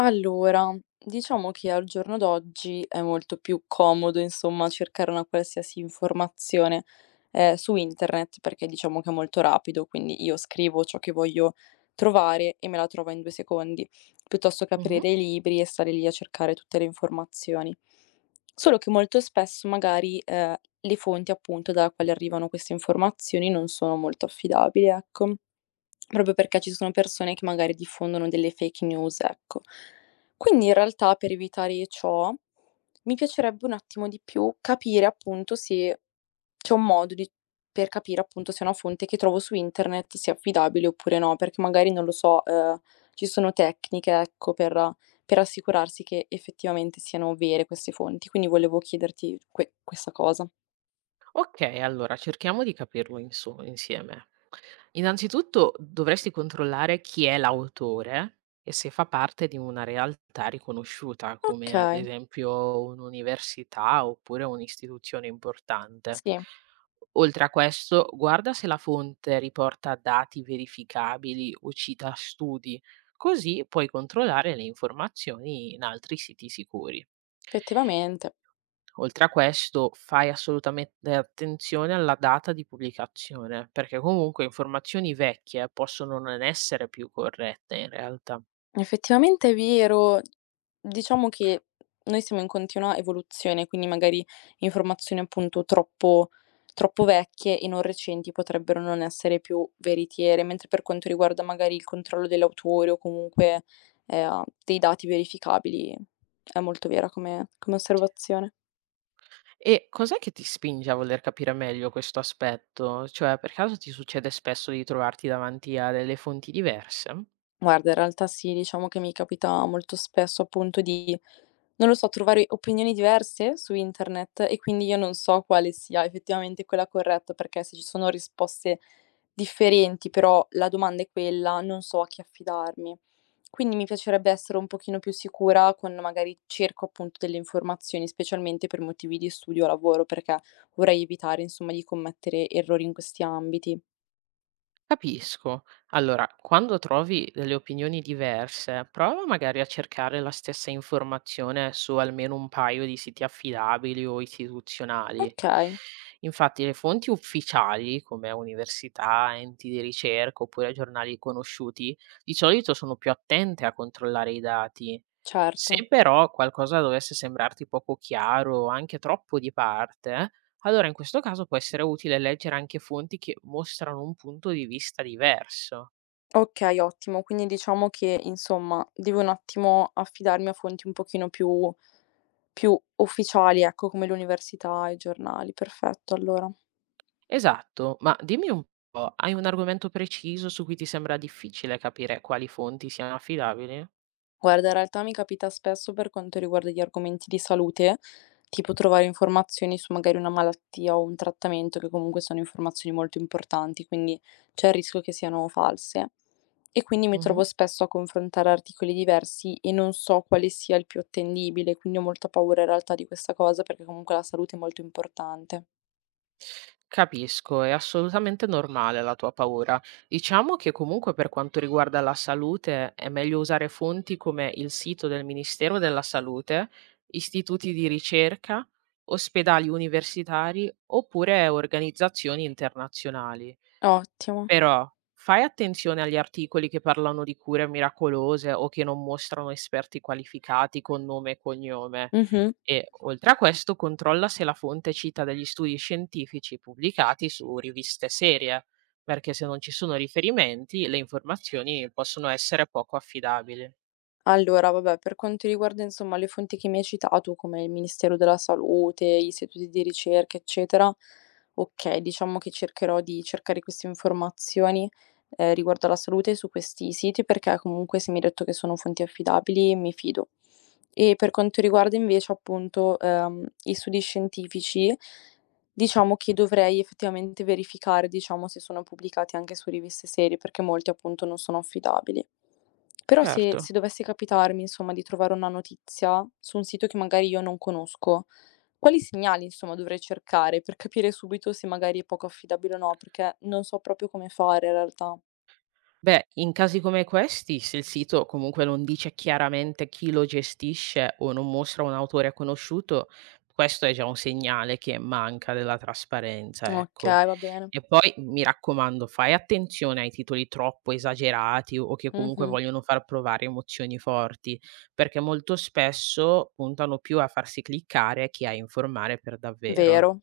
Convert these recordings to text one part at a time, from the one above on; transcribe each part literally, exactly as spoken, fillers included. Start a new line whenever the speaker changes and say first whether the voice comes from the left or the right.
left: Allora, diciamo che al giorno d'oggi è molto più comodo, insomma, cercare una qualsiasi informazione, ehm, su internet perché diciamo che è molto rapido, quindi io scrivo ciò che voglio trovare e me la trovo in due secondi, piuttosto che
right: Mh-mh.
left: aprire i libri e stare lì a cercare tutte le informazioni. Solo che molto spesso magari, ehm, le fonti appunto dalla quale arrivano queste informazioni non sono molto affidabili, ecco. Proprio perché ci sono persone che magari diffondono delle fake news, ecco. Quindi in realtà per evitare ciò, mi piacerebbe un attimo di più capire appunto se c'è un modo di per capire appunto se una fonte che trovo su internet sia affidabile oppure no, perché magari non lo so, ehm, ci sono tecniche, ecco, per per assicurarsi che effettivamente siano vere queste fonti. Quindi volevo chiederti que questa cosa.
right: Okay, allora cerchiamo di capirlo inso insieme. Innanzitutto dovresti controllare chi è l'autore e se fa parte di una realtà riconosciuta, come ad
left: Okay,
right: esempio un'università oppure un'istituzione importante.
left: sì,
right: Oltre a questo, guarda se la fonte riporta dati verificabili o cita studi, così puoi controllare le informazioni in altri siti sicuri.
left: effettivamente.
right: Oltre a questo, fai assolutamente attenzione alla data di pubblicazione, perché comunque informazioni vecchie possono non essere più corrette in realtà.
left: Effettivamente è vero. Diciamo che noi siamo in continua evoluzione, quindi magari informazioni appunto troppo troppo vecchie e non recenti potrebbero non essere più veritiere, mentre per quanto riguarda magari il controllo dell'autore o comunque, ehm, dei dati verificabili, è molto vera come come osservazione.
right: E cos'è che ti spinge a voler capire meglio questo aspetto? Cioè, per caso ti succede spesso di trovarti davanti a delle fonti diverse?
left: Guarda, in realtà sì, diciamo che mi capita molto spesso appunto di, non lo so, trovare opinioni diverse su internet e quindi io non so quale sia effettivamente quella corretta, perché se ci sono risposte differenti, però la domanda è quella, non so a chi affidarmi. Quindi mi piacerebbe essere un pochino più sicura quando magari cerco appunto delle informazioni, specialmente per motivi di studio o lavoro, perché vorrei evitare, insomma, di commettere errori in questi ambiti.
right: Capisco. Allora, quando trovi delle opinioni diverse, prova magari a cercare la stessa informazione su almeno un paio di siti affidabili o istituzionali.
left: Ok,
right: Infatti, le fonti ufficiali, come università, enti di ricerca oppure giornali conosciuti, di solito sono più attente a controllare i dati.
left: certo.
right: Se però qualcosa dovesse sembrarti poco chiaro o anche troppo di parte, allora, in questo caso può essere utile leggere anche fonti che mostrano un punto di vista diverso.
left: Okay, ottimo. Quindi diciamo che, insomma, devo un attimo affidarmi a fonti un pochino più più ufficiali, ecco, come l'università e i giornali. Perfetto, allora.
right: Esatto, ma dimmi un po', hai un argomento preciso su cui ti sembra difficile capire quali fonti siano affidabili?
left: Guarda, in realtà mi capita spesso per quanto riguarda gli argomenti di salute, tipo trovare informazioni su magari una malattia o un trattamento, che comunque sono informazioni molto importanti, quindi c'è il rischio che siano false. E quindi mi
right: Mhm.
left: trovo spesso a confrontare articoli diversi e non so quale sia il più attendibile, quindi ho molta paura in realtà di questa cosa perché comunque la salute è molto importante.
right: Capisco, è assolutamente normale la tua paura. Diciamo che comunque per quanto riguarda la salute è meglio usare fonti come il sito del Ministero della Salute, istituti di ricerca, ospedali universitari oppure organizzazioni internazionali.
left: Ottimo.
right: Però fai attenzione agli articoli che parlano di cure miracolose o che non mostrano esperti qualificati con nome e cognome.
left: Mh-mh.
right: E oltre a questo controlla se la fonte cita degli studi scientifici pubblicati su riviste serie, perché se non ci sono riferimenti le informazioni possono essere poco affidabili.
left: Allora, vabbè, per quanto riguarda insomma le fonti che mi hai citato, come il Ministero della Salute, gli istituti di ricerca, eccetera, okay, diciamo che cercherò di cercare queste informazioni, ehm, riguardo alla salute su questi siti, perché comunque se mi hai detto che sono fonti affidabili mi fido. E per quanto riguarda invece appunto, ehm, gli studi scientifici. Diciamo che dovrei effettivamente verificare, diciamo, se sono pubblicati anche su riviste serie, perché molti appunto non sono affidabili. Però se
right: Certo.
left: se dovesse capitarmi, insomma, di trovare una notizia su un sito che magari io non conosco, quali segnali, insomma, dovrei cercare per capire subito se magari è poco affidabile o no? Perché non so proprio come fare in realtà.
right: Beh, in casi come questi, se il sito comunque non dice chiaramente chi lo gestisce o non mostra un autore conosciuto, questo è già un segnale che manca della trasparenza, ecco.
left: Okay, va bene.
right: E poi mi raccomando, fai attenzione ai titoli troppo esagerati o che comunque
left: Mh-mh.
right: vogliono far provare emozioni forti, perché molto spesso puntano più a farsi cliccare che a informare per davvero.
left: Vero.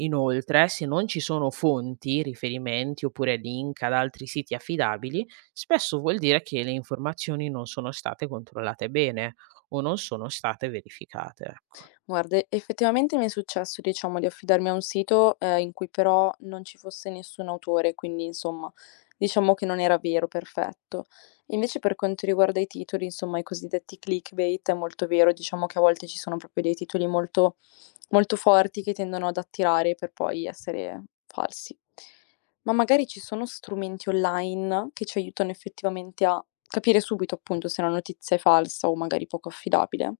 right: Inoltre, se non ci sono fonti, riferimenti oppure link ad altri siti affidabili, spesso vuol dire che le informazioni non sono state controllate bene o non sono state verificate. Ecco.
left: Guarda, e effettivamente mi è successo, diciamo, di affidarmi a un sito, ehm, in cui però non ci fosse nessun autore, quindi insomma, diciamo che non era vero, perfetto. Invece per quanto riguarda i titoli, insomma, i cosiddetti clickbait, è molto vero, diciamo che a volte ci sono proprio dei titoli molto molto forti che tendono ad attirare per poi essere falsi. Ma magari ci sono strumenti online che ci aiutano effettivamente a capire subito, appunto, se una notizia è falsa o magari poco affidabile?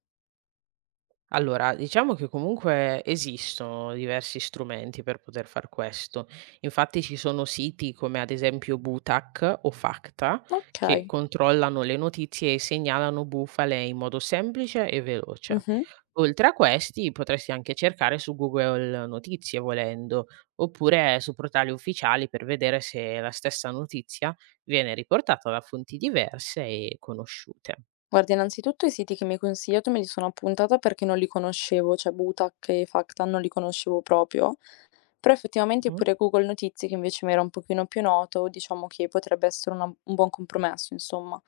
right: Allora, diciamo che comunque esistono diversi strumenti per poter far questo. Infatti ci sono siti come ad esempio Butac o Facta che
left: Okay.
right: controllano le notizie e segnalano bufale in modo semplice e veloce.
left: Mh-mh.
right: Oltre a questi potresti anche cercare su Google Notizie volendo, oppure su portali ufficiali per vedere se la stessa notizia viene riportata da fonti diverse e conosciute.
left: Guarda, innanzitutto i siti che mi hai consigliato me li sono appuntata perché non li conoscevo, cioè Butac e Factan non li conoscevo proprio, però effettivamente
right: Mhm.
left: pure Google Notizie, che invece mi era un pochino più noto, diciamo che potrebbe essere una- un buon compromesso, insomma.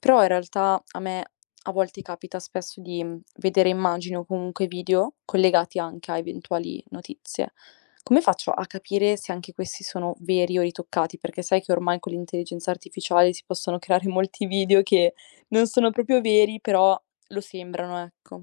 left: Però in realtà a me a volte capita spesso di mh, vedere immagini o comunque video collegati anche a eventuali notizie. Come faccio a capire se anche questi sono veri o ritoccati? Perché sai che ormai con l'intelligenza artificiale si possono creare molti video che non sono proprio veri, però lo sembrano, ecco.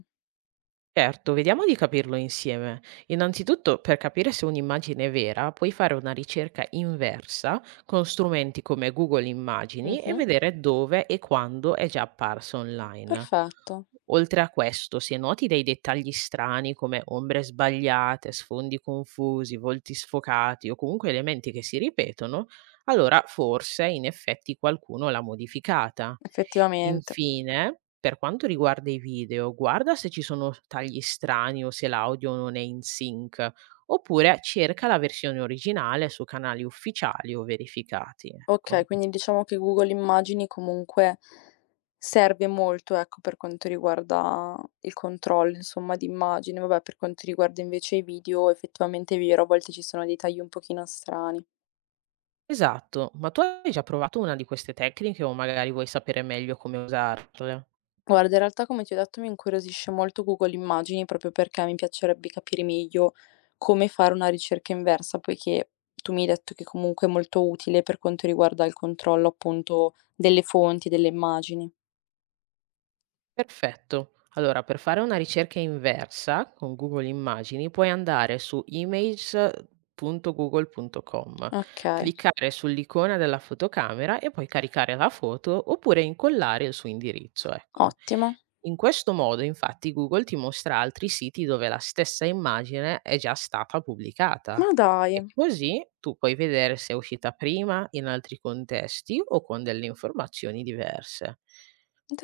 right: Certo, vediamo di capirlo insieme. Innanzitutto, per capire se un'immagine è vera, puoi fare una ricerca inversa con strumenti come Google Immagini e
left: Mh-mh.
right: vedere dove e quando è già apparsa online.
left: Perfetto,
right: Oltre a questo, se noti dei dettagli strani come ombre sbagliate, sfondi confusi, volti sfocati o comunque elementi che si ripetono, allora forse in effetti qualcuno l'ha modificata.
left: effettivamente.
right: Infine, per quanto riguarda i video, guarda se ci sono s tagli strani o se l'audio non è in sync, oppure cerca la versione originale su canali ufficiali o verificati, ecco.
left: Okay, quindi diciamo che Google Immagini comunque serve molto, ecco, per quanto riguarda il controllo, insomma, di immagine. Vabbè, per quanto riguarda invece i video, effettivamente è vero, a volte ci sono dei tagli un pochino strani.
right: Esatto, ma tu hai già provato una di queste tecniche o magari vuoi sapere meglio come usarle?
left: Guarda, in realtà come ti ho detto mi incuriosisce molto Google Immagini, proprio perché mi piacerebbe capire meglio come fare una ricerca inversa, poiché tu mi hai detto che comunque è molto utile per quanto riguarda il controllo appunto delle fonti, delle immagini.
right: Perfetto. Allora, per fare una ricerca inversa con Google Immagini puoi andare su image punto google punto com,
left: Okay,
right: cliccare sull'icona della fotocamera e poi caricare la foto oppure incollare il suo indirizzo, ecco.
left: ottimo.
right: In questo modo, infatti, Google ti mostra altri siti dove la stessa immagine è già stata pubblicata.
left: Ma dai,
right: E così tu puoi vedere se è uscita prima in altri contesti o con delle informazioni diverse.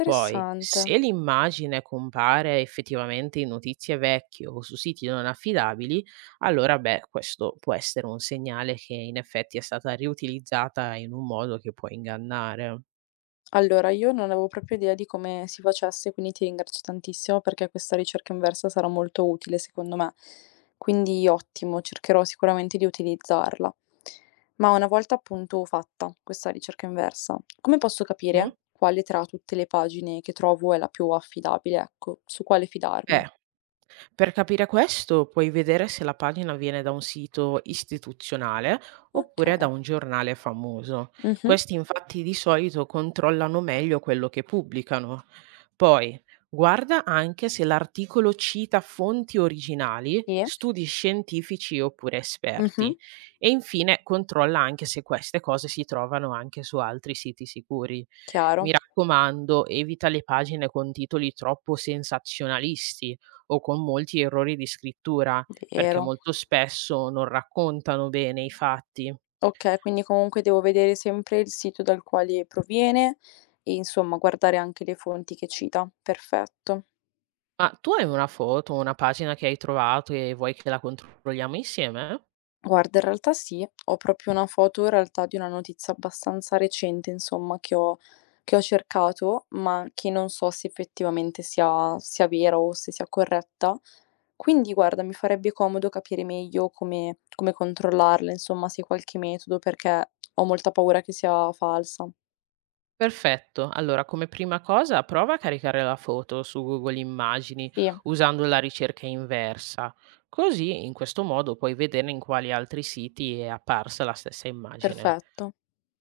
right: Poi, se l'immagine compare effettivamente in notizie vecchie o su siti non affidabili, allora beh, questo può essere un segnale che in effetti è stata riutilizzata in un modo che può ingannare.
left: Allora, io non avevo proprio idea di come si facesse, quindi ti ringrazio tantissimo perché questa ricerca inversa sarà molto utile secondo me. Quindi ottimo, cercherò sicuramente di utilizzarla. Ma una volta appunto fatta questa ricerca inversa, come posso
right: Mh.
left: capire quale tra tutte le pagine che trovo è la più affidabile? Ecco, su quale fidarmi?
right: Beh, per capire questo, puoi vedere se la pagina viene da un sito istituzionale oppure da
left: Ok.
right: un giornale famoso.
left: Mhm.
right: Questi infatti di solito controllano meglio quello che pubblicano. Poi, guarda anche se l'articolo cita fonti originali,
left: Sì.
right: studi scientifici oppure
left: Mhm.
right: esperti. E infine, controlla anche se queste cose si trovano anche su altri siti sicuri. Mi
left: Chiaro,
right: raccomando, evita le pagine con titoli troppo sensazionalisti o con molti errori di scrittura, perché
left: vero.
right: molto spesso non raccontano bene i fatti.
left: Okay, quindi comunque devo vedere sempre il sito dal quale proviene e insomma guardare anche le fonti che cita. Perfetto.
right: Ma tu hai una foto, una pagina che hai trovato e vuoi che la controlliamo insieme?
left: Guarda, in realtà sì, ho proprio una foto in realtà di una notizia abbastanza recente, insomma, che ho che ho cercato, ma che non so se effettivamente sia sia vera o se sia corretta. Quindi guarda, mi farebbe comodo capire meglio come come controllarla, insomma, se hai qualche metodo, perché ho molta paura che sia falsa.
right: Perfetto, allora come prima cosa prova a caricare la foto su Google Immagini
left: Sì,
right: usando la ricerca inversa, così in questo modo puoi vedere in quali altri siti è apparsa la stessa immagine.
left: perfetto.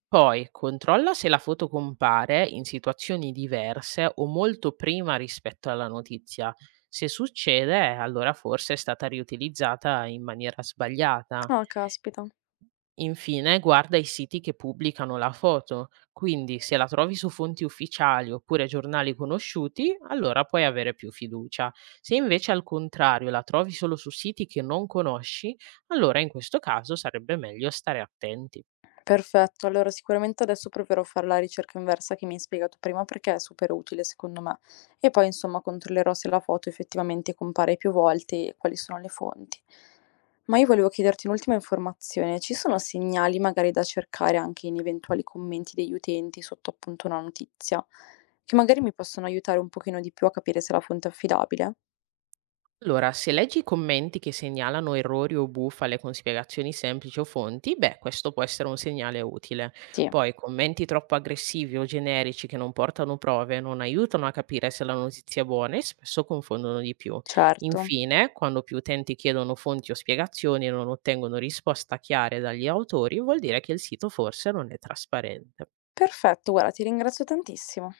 right: Poi controlla se la foto compare in situazioni diverse o molto prima rispetto alla notizia. Se succede, allora forse è stata riutilizzata in maniera sbagliata.
left: Ah, caspita.
right: Infine, guarda i siti che pubblicano la foto, quindi se la trovi su fonti ufficiali oppure giornali conosciuti, allora puoi avere più fiducia. Se invece al contrario la trovi solo su siti che non conosci, allora in questo caso sarebbe meglio stare attenti.
left: Perfetto, allora sicuramente adesso proverò a fare la ricerca inversa che mi hai spiegato prima perché è super utile secondo me. E poi insomma controllerò se la foto effettivamente compare più volte e quali sono le fonti. Ma io volevo chiederti un'ultima informazione, ci sono segnali magari da cercare anche in eventuali commenti degli utenti sotto appunto una notizia, che magari mi possono aiutare un pochino di più a capire se la fonte è affidabile?
right: Allora, se leggi i commenti che segnalano errori o bufale con spiegazioni semplici o fonti, beh, questo può essere un segnale utile.
left: Sì,
right: Poi commenti troppo aggressivi o generici che non portano prove non aiutano a capire se la notizia è buona e spesso confondono di più.
left: certo.
right: Infine, quando più utenti chiedono fonti o spiegazioni e non ottengono risposta chiare dagli autori, vuol dire che il sito forse non è trasparente.
left: Perfetto, guarda, ti ringrazio tantissimo.